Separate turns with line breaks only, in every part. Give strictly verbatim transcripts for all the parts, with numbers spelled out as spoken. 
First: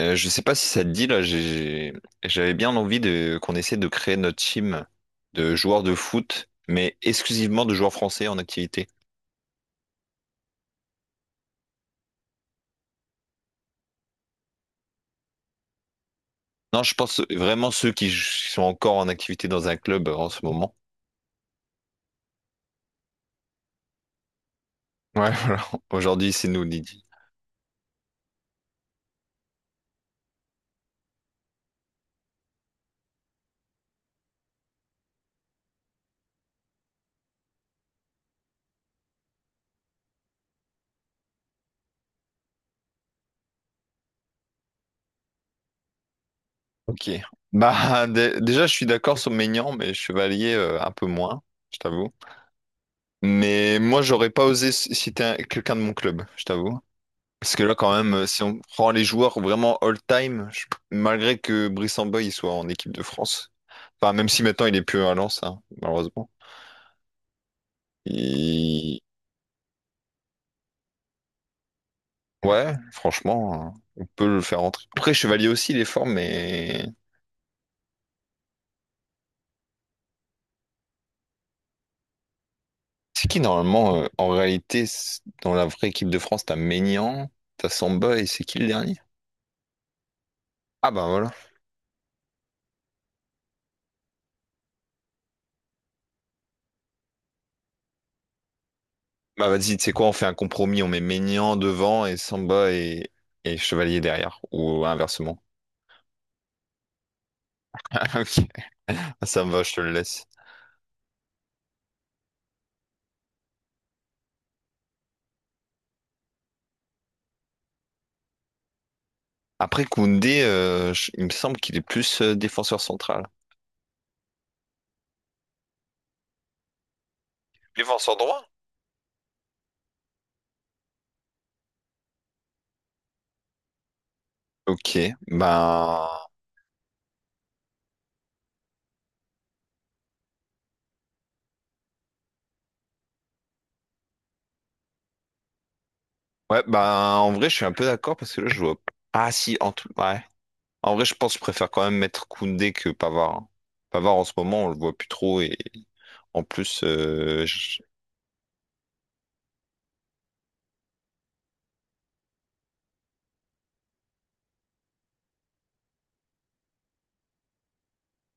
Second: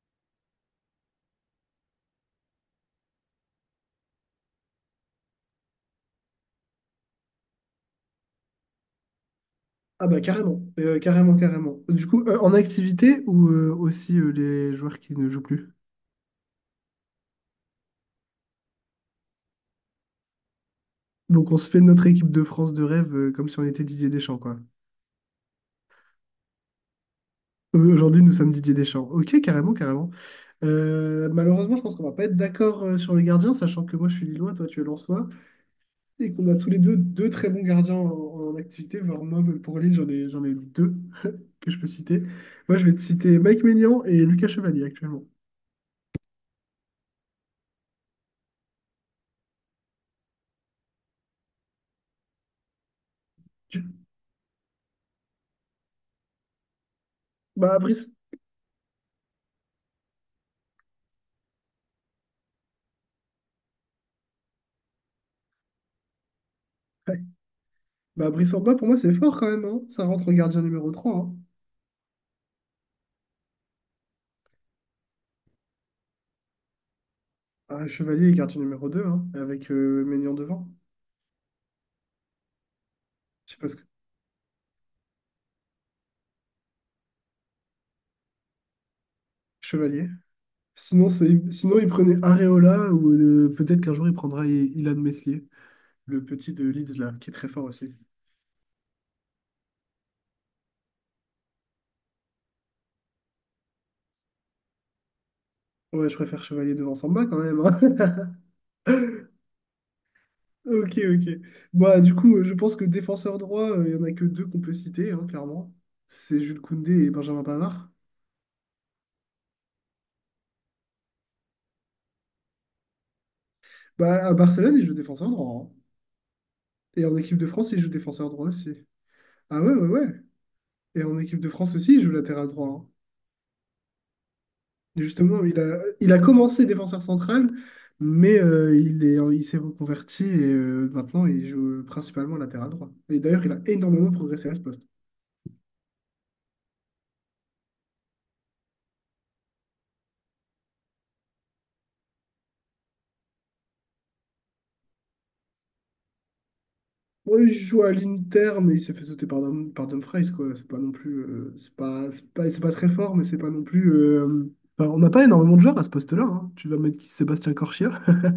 Euh, je sais pas si ça te dit là, j'ai- j'avais bien envie de qu'on essaie de créer notre team de joueurs de foot, mais exclusivement de joueurs français en activité.
Ah bah carrément, Euh, carrément, carrément. Du coup, euh, en activité ou euh, aussi euh, les joueurs qui ne jouent plus.
Non, je pense vraiment ceux qui j- sont encore en activité dans un club euh, en ce moment.
Donc on se fait notre équipe de France de rêve euh, comme si on était Didier Deschamps, quoi.
Ouais, voilà. Aujourd'hui, c'est nous, Lydie.
Euh, aujourd'hui, nous sommes Didier Deschamps. Ok, carrément, carrément. Euh, malheureusement, je pense qu'on va pas être d'accord euh, sur les gardiens, sachant que moi je suis Lillois, toi tu es Lensois, et qu'on a tous les deux deux très bons gardiens en, en activité, voire moi même pour Lille, j'en ai, j'en ai deux que je peux citer. Moi je vais te citer Mike Maignan et Lucas Chevalier actuellement.
Ok. Bah, dé- déjà, je suis d'accord sur Maignan, mais Chevalier euh, un peu moins, je t'avoue. Mais
Tu-
moi, j'aurais pas osé c- citer un- quelqu'un de mon club, je t'avoue. Parce que là,
Bah,
quand
Brice.
même, euh, si on prend les joueurs vraiment all-time, je- malgré que Brice Samba il soit en équipe de France, enfin, même si maintenant il est plus à Lens, hein, malheureusement.
Bah, Brice Horba, pour moi,
Il-
c'est fort quand même, hein. Ça rentre en gardien numéro trois, hein.
Ouais, franchement, euh, on peut le faire entrer. Après, Chevalier aussi, il est fort, mais
Ah, Chevalier est gardien numéro deux hein, avec euh, Maignan devant.
c'est qui
Je sais pas ce que...
normalement, euh, en réalité, c'est- dans la vraie équipe de France, t'as Maignan, t'as Samba et c'est qui le dernier?
Chevalier.
Ah bah
Sinon,
voilà.
c'est... Sinon, il prenait Areola ou euh, peut-être qu'un jour, il prendra I- Ilan Meslier, le petit de Leeds, là, qui est très fort aussi.
Bah vas-y, tu sais quoi, on fait un compromis, on met Maignan devant et Samba et, et Chevalier derrière, ou inversement.
Ouais, je préfère Chevalier devant Samba quand même, hein.
Ok. Ça me va, je te le laisse.
Ok, ok. Bah, du coup, euh, je pense que défenseur droit, euh, il y en a que deux qu'on peut citer, hein, clairement. C'est Jules Koundé et Benjamin Pavard.
Après Koundé, euh, je- il me semble qu'il est plus euh, défenseur central.
Bah, à Barcelone, il joue défenseur droit, hein. Et en équipe de France, il joue
Défenseur
défenseur
droit?
droit aussi. Ah ouais, ouais, ouais. Et en équipe de France aussi, il joue latéral droit, hein. Et
Ok,
justement,
ben
il a, il a commencé défenseur central, mais euh, il est, il s'est reconverti et euh, maintenant il joue principalement latéral droit. Et d'ailleurs, il a énormément progressé à ce poste.
ouais, ben en vrai, je suis un peu d'accord parce que là, je vois. Ah si, en tout, ouais. En vrai, je pense que je préfère quand même mettre Koundé que Pavard, hein. Pavard en ce moment, on le voit plus trop et en plus,
Bon,
euh,
il
je-
joue à l'Inter, mais il s'est fait sauter par, Dum- par Dumfries, quoi. C'est pas non plus, euh, c'est pas, c'est pas, c'est pas très fort, mais c'est pas non plus, euh, enfin, on n'a pas énormément de joueurs à ce poste-là, hein. Tu vas mettre qui? Sébastien Corchia?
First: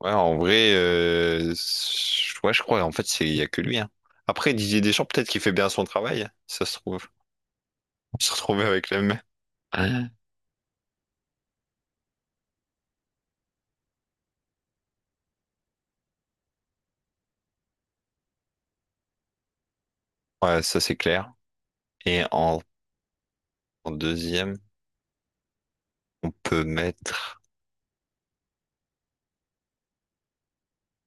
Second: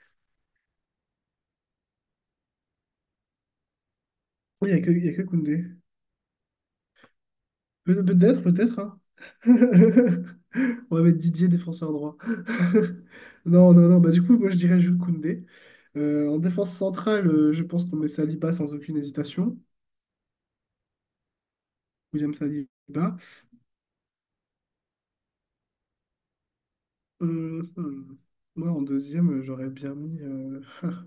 ouais, en vrai, euh, je- ouais, je crois. En fait, c'est il y a que lui, hein. Après,
Il n'y
Didier
a que,
Deschamps,
il y a que
peut-être qu'il fait
Koundé.
bien son travail. Ça se trouve,
Pe-
on se
Peut-être,
retrouve
peut-être,
avec
hein.
les mêmes.
On va mettre Didier défenseur droit. Non, non, non. Bah, du coup, moi, je dirais Jules Koundé. Euh, en défense centrale, euh, je pense qu'on met Saliba sans aucune hésitation.
Ouais, ça c'est clair. Et
William
en
Saliba.
en deuxième. On peut mettre.
Hum, hum. Moi, en deuxième, euh, j'aurais bien mis... euh,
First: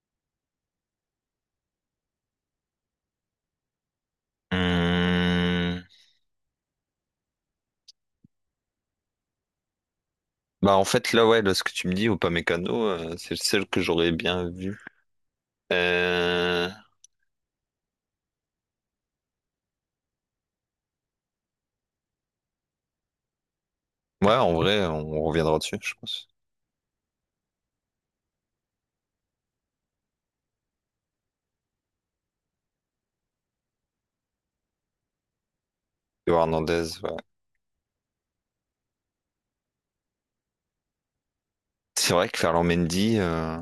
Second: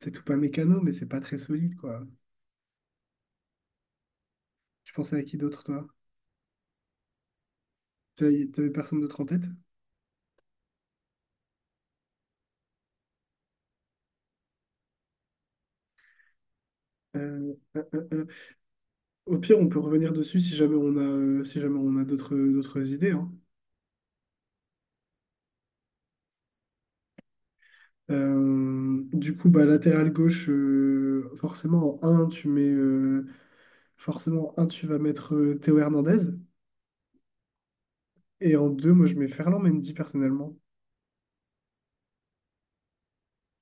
C'est tout pas mécano, mais c'est pas très solide, quoi. Tu pensais à qui d'autre,
Hum,
toi? T'as- T'avais personne d'autre en tête?
Bah en fait là ouais là ce que tu me dis ou pas mécano euh, c'est celle que j'aurais bien vue. Euh,
Euh, euh, euh, euh. Au pire, on peut revenir dessus si jamais on a, euh, si jamais on a d'autres, d'autres idées, hein.
Ouais en vrai on reviendra dessus je pense.
Euh, du coup, bah, latéral gauche, euh, forcément en un, tu mets euh, forcément en un, tu vas mettre euh, Théo Hernandez.
Théo Hernandez ouais.
Et en deux, moi je mets Ferland Mendy personnellement.
C'est vrai que Ferland Mendy euh,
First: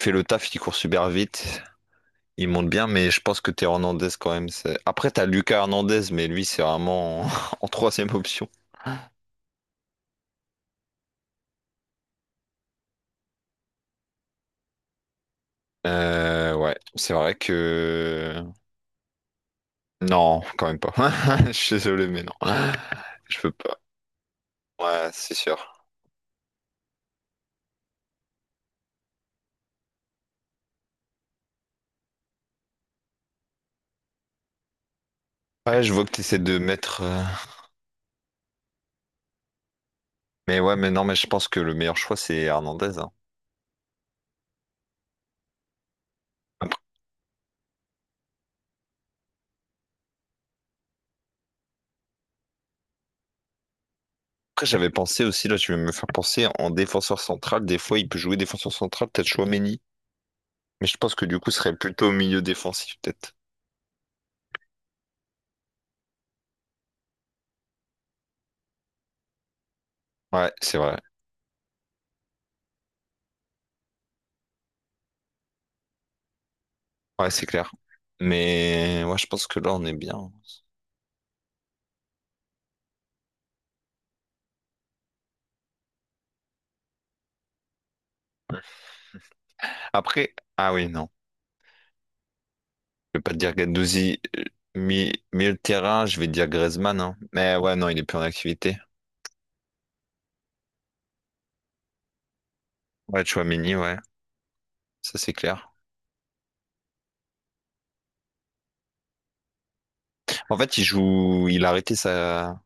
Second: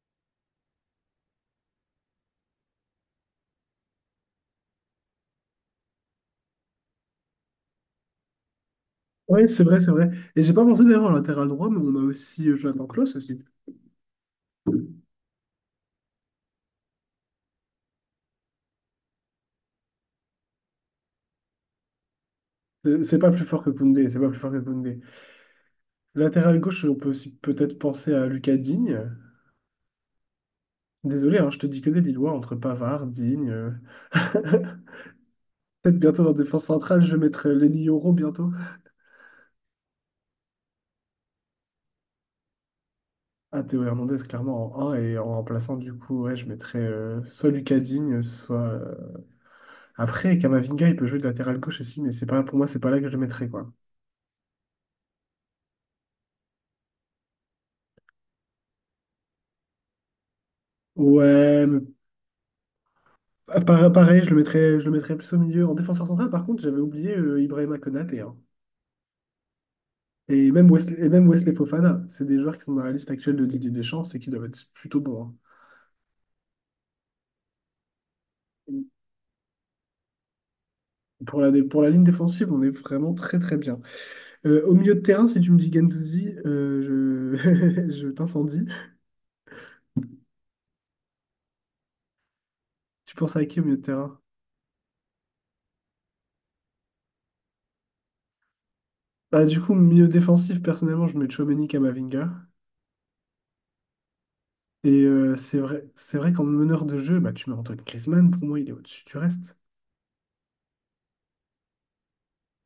fait le taf, il court super vite, il monte bien mais je pense que Théo Hernandez quand même c'est. Après t'as Lucas Hernandez mais lui c'est vraiment en… en troisième option.
Oui, c'est vrai, c'est vrai. Et j'ai pas pensé d'ailleurs en latéral droit, mais on a aussi euh, Jonathan Klaus aussi.
Euh, ouais c'est vrai que non quand même pas. Je suis désolé mais non
C'est c'est pas
je
plus
peux
fort que
pas.
Koundé, c'est pas plus fort que Koundé.
Ouais, c'est sûr.
Latéral gauche, on peut aussi peut-être penser à Lucas Digne. Désolé, hein, je te dis que des Lillois entre Pavard, Digne. euh.
Ouais, je
Peut-être
vois que tu
bientôt en
essaies de
défense
mettre.
centrale, je vais
euh,
mettre euh, Lenny Yoro bientôt.
Mais ouais, mais non, mais je pense que le meilleur choix, c'est Hernandez, hein.
Ah, Théo Hernandez, clairement, en un et en remplaçant, du coup, ouais, je
Après,
mettrais euh, soit Lucas Digne, soit. Euh, Après, Kamavinga, il peut jouer de latéral gauche aussi, mais c'est pas, pour moi, c'est pas là que je le mettrais, quoi.
après, j'avais pensé aussi, là, je vais me faire penser en défenseur central. Des fois, il peut jouer défenseur central, peut-être Chouameni. Mais je pense que du coup, ce
Ouais,
serait
mais
plutôt au milieu défensif, peut-être.
pa- pa- pareil, je le mettrais, je le mettrais plus au milieu. En défenseur central, par contre, j'avais oublié euh, Ibrahima Konaté, hein.
Ouais,
Et même
c'est vrai.
Wesley, et même Wesley Fofana. C'est des joueurs qui sont dans la liste actuelle de Didier Deschamps et qui doivent être plutôt bons,
Ouais, c'est clair.
hein.
Mais ouais, je pense que là, on est bien.
Pour la, dé- pour la ligne défensive, on est vraiment très très bien. Euh, au milieu de terrain, si tu me dis Gendouzi, euh, je, je t'incendie.
Après, ah oui, non.
Tu
Je vais pas
penses
te
à
dire
qui au milieu de
Gendouzi,
terrain?
euh, mi- milieu de terrain, je vais te dire Griezmann, hein. Mais ouais, non, il est plus en activité.
Bah, du coup, milieu défensif, personnellement, je mets Tchouaméni Camavinga.
Ouais, Chouameni, ouais,
Et
ça c'est
euh, c'est
clair.
vrai, c'est vrai qu'en meneur de jeu, bah, tu mets Antoine Griezmann, pour moi, il est au-dessus du reste.
En fait, il joue, il a arrêté sa,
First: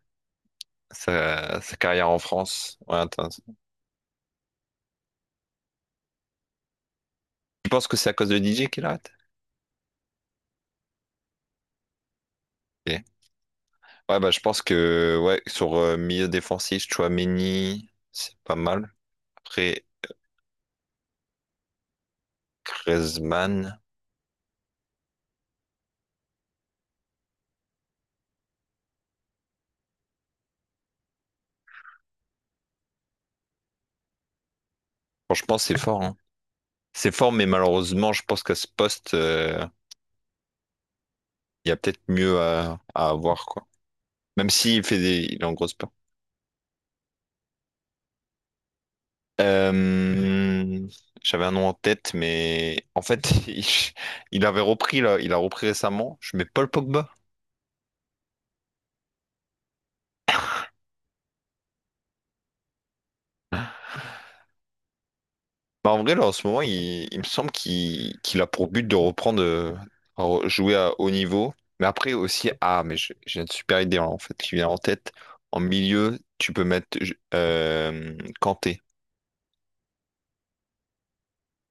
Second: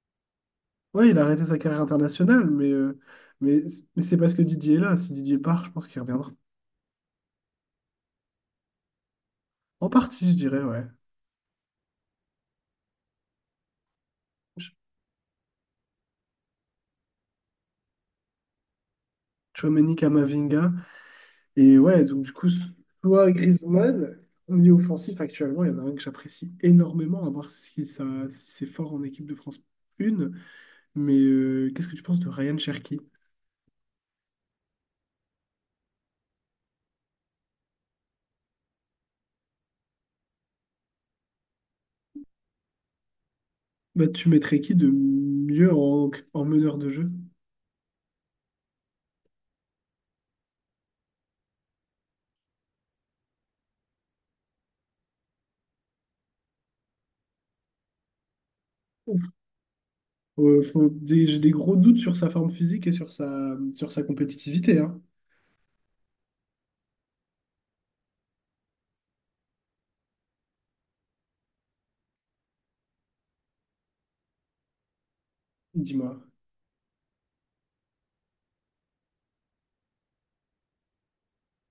Ouais, il a arrêté sa
sa, sa
carrière
carrière en
internationale, mais,
France. Ouais,
euh,
attends.
mais, mais c'est parce que Didier est là. Si Didier part, je pense qu'il reviendra.
Tu penses que c'est à cause de D J qu'il arrête?
En partie, je dirais, ouais.
Ok. Ouais, bah, je pense
Ch-
que, ouais, sur euh, milieu défensif, Chouameni, c'est pas mal. Après,
Tchouaméni Camavinga. Et ouais, donc du coup, soit
Griezmann,
Griezmann, milieu offensif, actuellement, il y en a un que j'apprécie énormément, à voir si ça, si c'est fort en équipe de France un. Mais euh, qu'est-ce que tu penses de Ryan Cherki?
franchement, c'est fort, hein. C'est fort, mais malheureusement, je pense qu'à ce poste, euh, il y a peut-être mieux à, à avoir, quoi.
Bah, tu
Même
mettrais qui
s'il
de
fait des, il est en
mieux
grosse
en, en meneur de jeu?
Euh, j'avais un nom en tête, mais en fait, il, il avait repris là, il a repris récemment. Je mets Paul Pogba.
Euh, faut- des- j'ai des gros doutes sur sa forme physique et sur sa, sur sa compétitivité, hein.
Bah, en vrai, là, en ce moment, il, il me semble qu'il qu'il a pour but de reprendre, euh, re- jouer à haut niveau. Mais après aussi, ah, mais je- j'ai une super idée hein, en fait qui vient en tête. En milieu,
Dis-moi.
tu peux mettre je- euh, Kanté.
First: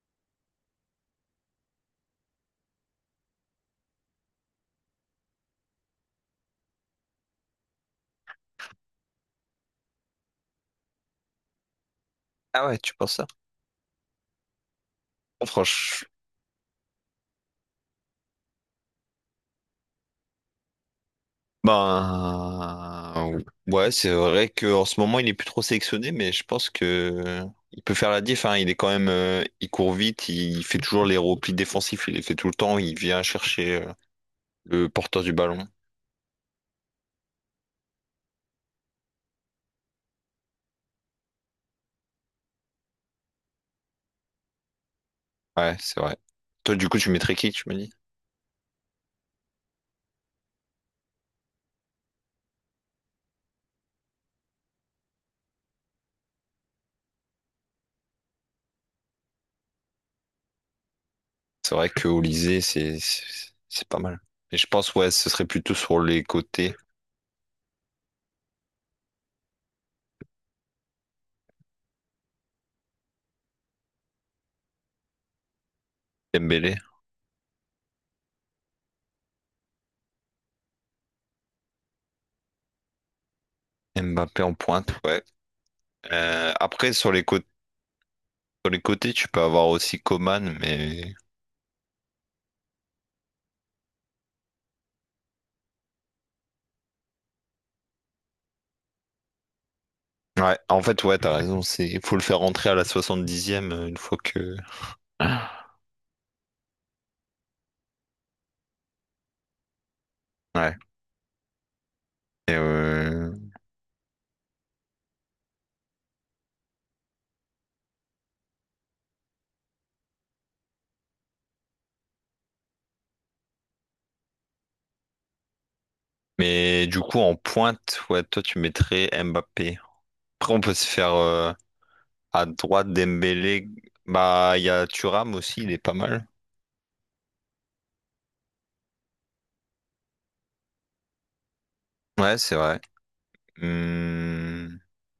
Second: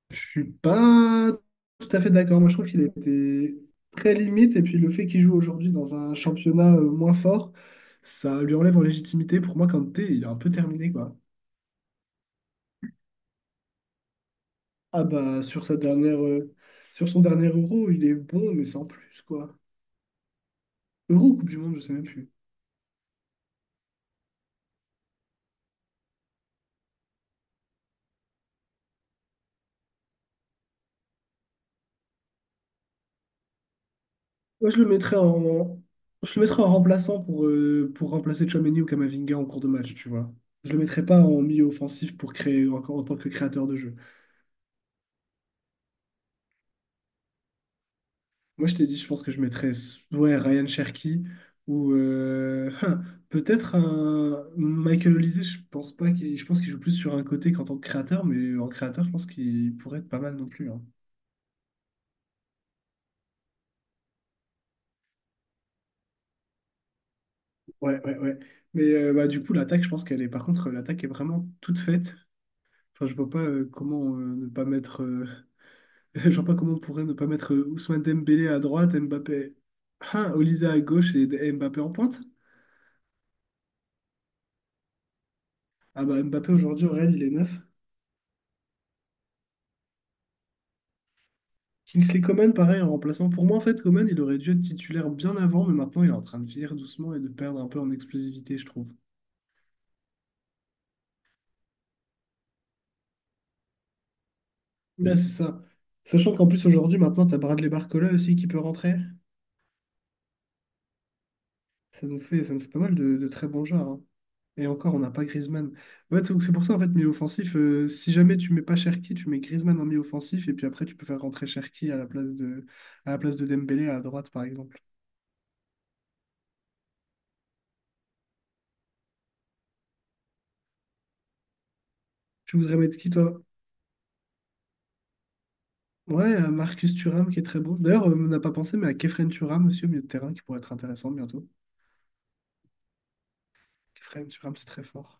Je suis pas tout à fait d'accord. Moi, je trouve qu'il était très limite. Et puis, le fait qu'il joue aujourd'hui dans un championnat euh, moins fort, ça lui enlève en légitimité. Pour moi, Kanté, il est un peu terminé, quoi.
Ah ouais, tu penses ça?
Ah bah, sur sa
Franchement,
dernière, euh, sur son dernier Euro, il est bon, mais sans plus, quoi. Euro ou Coupe du Monde, je sais même plus.
Ben, ouais, c'est vrai qu'en ce moment, il est plus trop sélectionné, mais je pense que il peut faire la diff, hein. Il est quand même, euh, il court vite, il fait toujours les replis défensifs, il les fait tout le temps, il vient chercher euh,
Moi, je le
le
mettrais
porteur du ballon.
en, je le mettrais en remplaçant pour, euh, pour remplacer Tchouaméni ou Kamavinga en cours de match, tu vois. Je le mettrais pas en milieu offensif pour créer encore en tant que créateur de jeu.
Ouais, c'est vrai. Toi, du coup, tu mettrais qui, tu me dis?
Moi, je t'ai dit, je pense que je mettrais ouais, Ryan Cherki ou euh, hein, peut-être un Michael Olise. Je pense pas qu'il, je pense qu'il joue plus sur un côté qu'en tant que créateur, mais en créateur, je pense qu'il pourrait être pas mal non plus, hein.
C'est vrai que Olysée, c'est, c'est c'est pas mal. Mais je pense, ouais, ce serait plutôt sur les côtés,
Ouais, ouais, ouais. Mais euh, bah, du coup, l'attaque, je pense qu'elle est. Par contre, l'attaque est vraiment toute faite. Enfin, je vois pas euh, comment euh, ne pas mettre euh, Je vois pas comment
Dembélé,
on pourrait ne pas mettre euh, Ousmane Dembélé à droite, Mbappé, ah, Olisa à gauche et et Mbappé en pointe.
Mbappé en pointe, ouais.
Ah bah
Euh,
Mbappé aujourd'hui
après,
au
sur
Real, il
les
est
côtés,
neuf.
sur les côtés, tu peux avoir aussi Coman, mais
Kingsley Coman, pareil, en remplaçant. Pour moi, en fait, Coman, il aurait dû être titulaire bien avant, mais maintenant, il est en train de vieillir doucement et de perdre un peu en explosivité, je trouve.
ouais, en fait, ouais, t'as raison, c'est, il faut le faire rentrer à la soixante dixième euh, une fois que.
Là, Mm. c'est ça. Sachant qu'en plus, aujourd'hui, maintenant, t'as Bradley Barcola aussi qui peut rentrer.
Ouais.
Ça nous fait,
Et,
ça nous fait pas mal de, de
euh,
très bons joueurs, hein. Et encore, on n'a pas Griezmann. Ouais, c'est c'est pour ça, en fait, milieu offensif, euh, si jamais tu mets pas Cherki, tu mets Griezmann en milieu offensif, et puis après, tu peux faire rentrer Cherki à la place de, à la place de Dembélé à droite, par exemple.
mais du coup, en pointe, ouais, toi, tu mettrais Mbappé. Après, on peut se faire euh, à
Tu voudrais
droite
mettre qui, toi?
Dembélé. Bah, il y a Thuram aussi, il est pas mal.
Ouais, euh, Marcus Thuram, qui est très bon. D'ailleurs, euh, on n'a pas pensé, mais à Kefren Thuram aussi, au milieu de terrain, qui pourrait être intéressant bientôt.
Ouais, c'est vrai.
Kefren Thuram, c'est
Hum,
très fort.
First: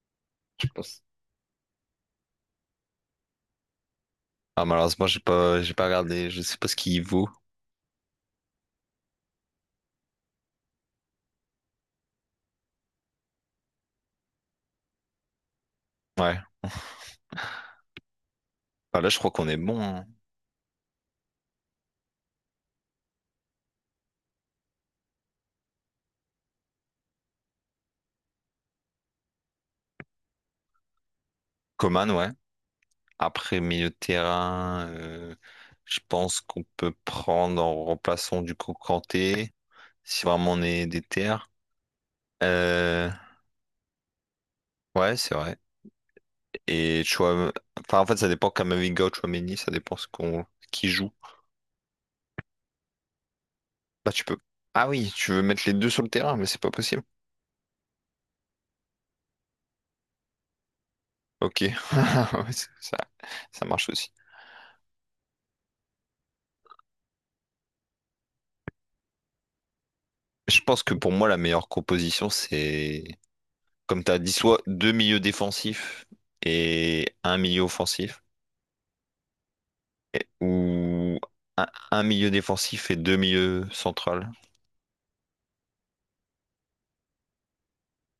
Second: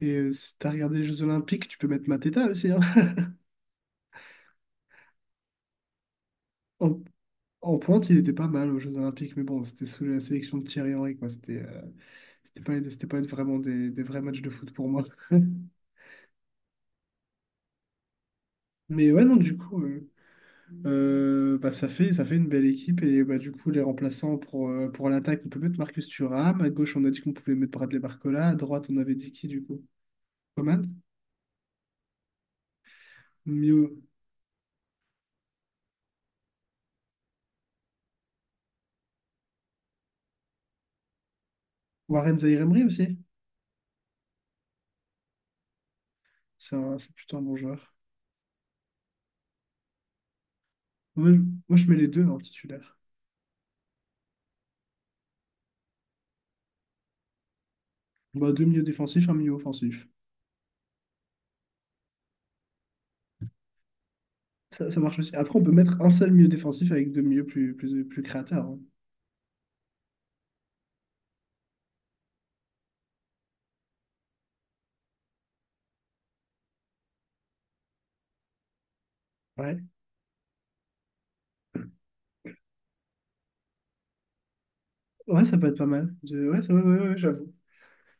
Et euh, si
Je
t'as regardé
pense.
les Jeux Olympiques, tu peux mettre Mateta aussi, hein.
Ah, malheureusement, j'ai pas, j'ai pas regardé, je sais pas ce
En,
qu'il vaut.
en pointe, il était pas mal aux Jeux Olympiques, mais bon, c'était sous la sélection de Thierry Henry, quoi. C'était... euh, C'était pas, c'était pas vraiment des, des vrais matchs de foot pour moi.
Ouais. Bah, là,
Mais
je
ouais,
crois
non,
qu'on est
du
bon,
coup,
hein.
euh, euh, bah, ça fait, ça fait une belle équipe. Et bah, du coup, les remplaçants pour, euh, pour l'attaque, on peut mettre Marcus Thuram. À gauche, on a dit qu'on pouvait mettre Bradley Barcola. À droite, on avait dit qui, du coup? Coman.
Coman, ouais. Après
Mio.
milieu de terrain, euh, je pense qu'on peut prendre en remplaçant du coup Kanté, si vraiment on est des terres.
Warren Zaïre-Emery
Euh,
aussi.
ouais, c'est vrai.
C'est un-
Et
c'est plutôt un
Chouam…
bon joueur.
enfin, en fait, ça dépend Kamavinga ou Tchouaméni, ça dépend ce qu'on qui joue.
Moi, je moi, je mets les deux en titulaire.
Bah, tu peux. Ah oui, tu veux mettre les deux sur le terrain, mais c'est pas possible.
Bah, deux milieux défensifs, un milieu offensif.
Ok, Ouais, c'est- ça, ça marche aussi.
Ça, ça marche aussi. Après, on peut mettre un seul milieu défensif avec deux milieux plus, plus, plus créateurs, hein.
Je pense que pour moi, la meilleure composition, c'est, comme tu as dit, soit deux milieux défensifs et un milieu offensif.
Ouais.
Ou un, un milieu défensif et deux milieux centrales.
Ouais, ça peut être pas mal. De- Ouais, ça- ouais, ouais, ouais, j'avoue.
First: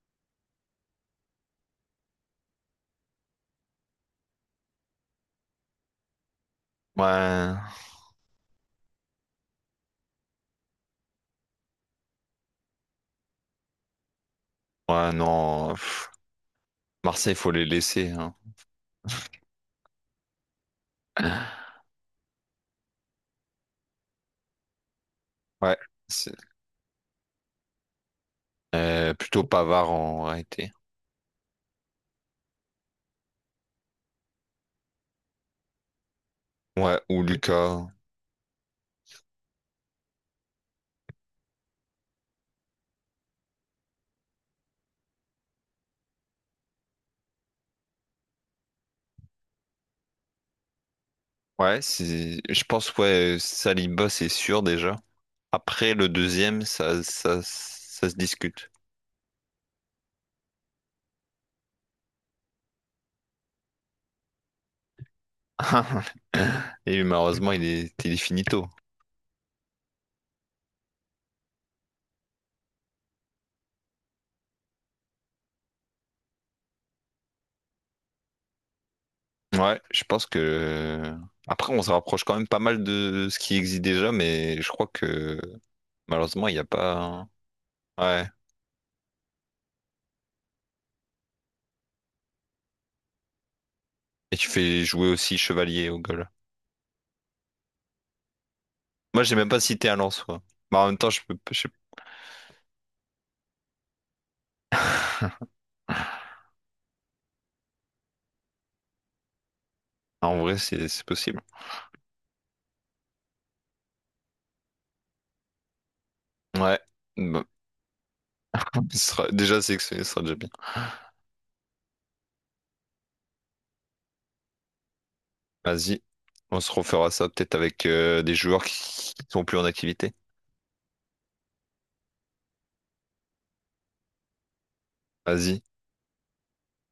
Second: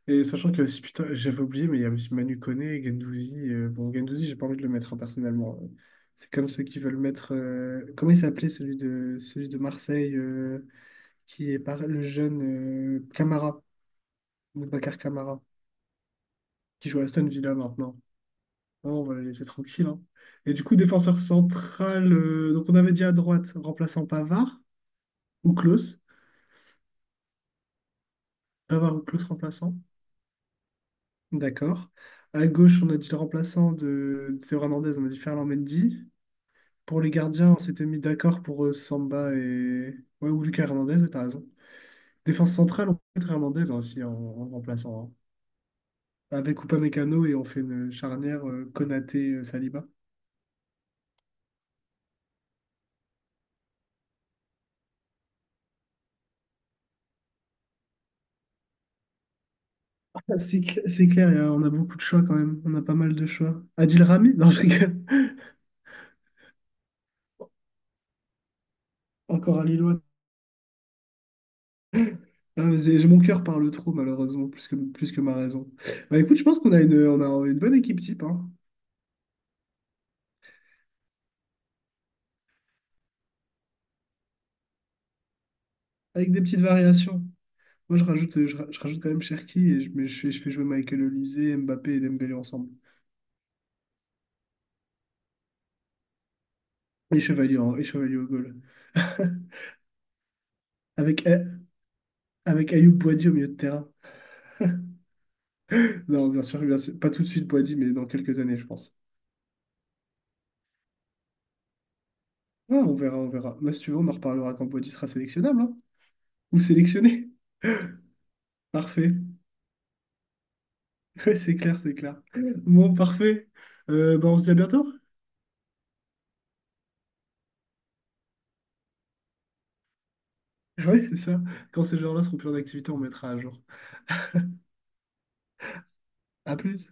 Et sachant qu'il y a aussi, putain, j'avais oublié, mais il y a aussi Manu Koné, Gendouzi. Euh, bon, Gendouzi, j'ai pas envie de le mettre hein, personnellement, hein. C'est comme ceux qui veulent mettre.
Ouais,
euh, comment il s'appelait celui de, celui de Marseille, euh, qui est par, le jeune euh, Camara, Boubacar
ouais,
Camara,
non. Pff,
qui joue à Aston
Marseille, faut
Villa
les
maintenant.
laisser, hein.
Bon, on va le laisser tranquille, hein. Et du coup, défenseur central, euh, donc on avait dit à droite, remplaçant Pavard ou
Ouais,
Klose.
c'est-
Pavard ou
euh,
Klose
plutôt
remplaçant.
Pavard en réalité.
D'accord. À gauche, on a dit le remplaçant de, de Théo Hernandez, on a dit Ferland Mendy.
Ouais,
Pour les
ou
gardiens, on s'était
Lucas.
mis d'accord pour euh, Samba et. Ouais, ou Lucas Hernandez, ouais, t'as raison. Défense centrale, on peut mettre Hernandez hein, aussi en, en remplaçant, hein. Avec Mécano et on fait une charnière euh, Konaté euh, Saliba.
Ouais, c'est, je pense, ouais, Saliba, c'est sûr déjà. Après, le deuxième, ça, ça, ça se discute.
Ah, C'est cl- c'est clair, y a- on a beaucoup de choix quand même. On a pas mal de choix. Adil Rami? Non, je rigole.
Et malheureusement, il est, il est finito.
Encore un Lillois. Ah, mais c'est- mon cœur parle trop, malheureusement, plus que, plus que ma raison. Bah écoute, je pense qu'on a une, on a une bonne équipe type, hein,
Ouais, je pense que. Après, on se rapproche quand même pas mal de ce qui existe déjà, mais je crois que
avec des
malheureusement, il n'y
petites
a
variations.
pas.
Moi, je
Ouais.
rajoute, euh, je, ra- Je rajoute quand même Cherki et je, mais je, fais, je fais jouer Michael Olise, Mbappé et Dembélé ensemble.
Et tu fais jouer aussi chevalier au goal.
Et Chevalier, en- et Chevalier au goal.
Moi, j'ai même pas cité un lance, quoi. Mais en même temps, je
Avec,
peux.
A-
Je sais pas.
avec Ayoub Boadi au milieu de terrain. Non, bien sûr, bien sûr. Pas tout de suite Boadi, mais dans quelques années, je pense.
En vrai, c'est c'est possible.
Ah, on verra, on verra. Mais si tu veux, on en reparlera quand Boadi sera sélectionnable, hein. Ou
Ouais.
sélectionné.
Bah, ce
Parfait.
sera- déjà, c'est que ce sera déjà bien.
Ouais, c'est clair, c'est clair. Bon, parfait. Euh, bah, on se dit à bientôt.
Vas-y. On se refera ça peut-être avec euh, des joueurs qui qui sont plus en activité.
Ouais, c'est ça. Quand ces joueurs-là seront plus en activité, on mettra à jour.
Vas-y.
À plus.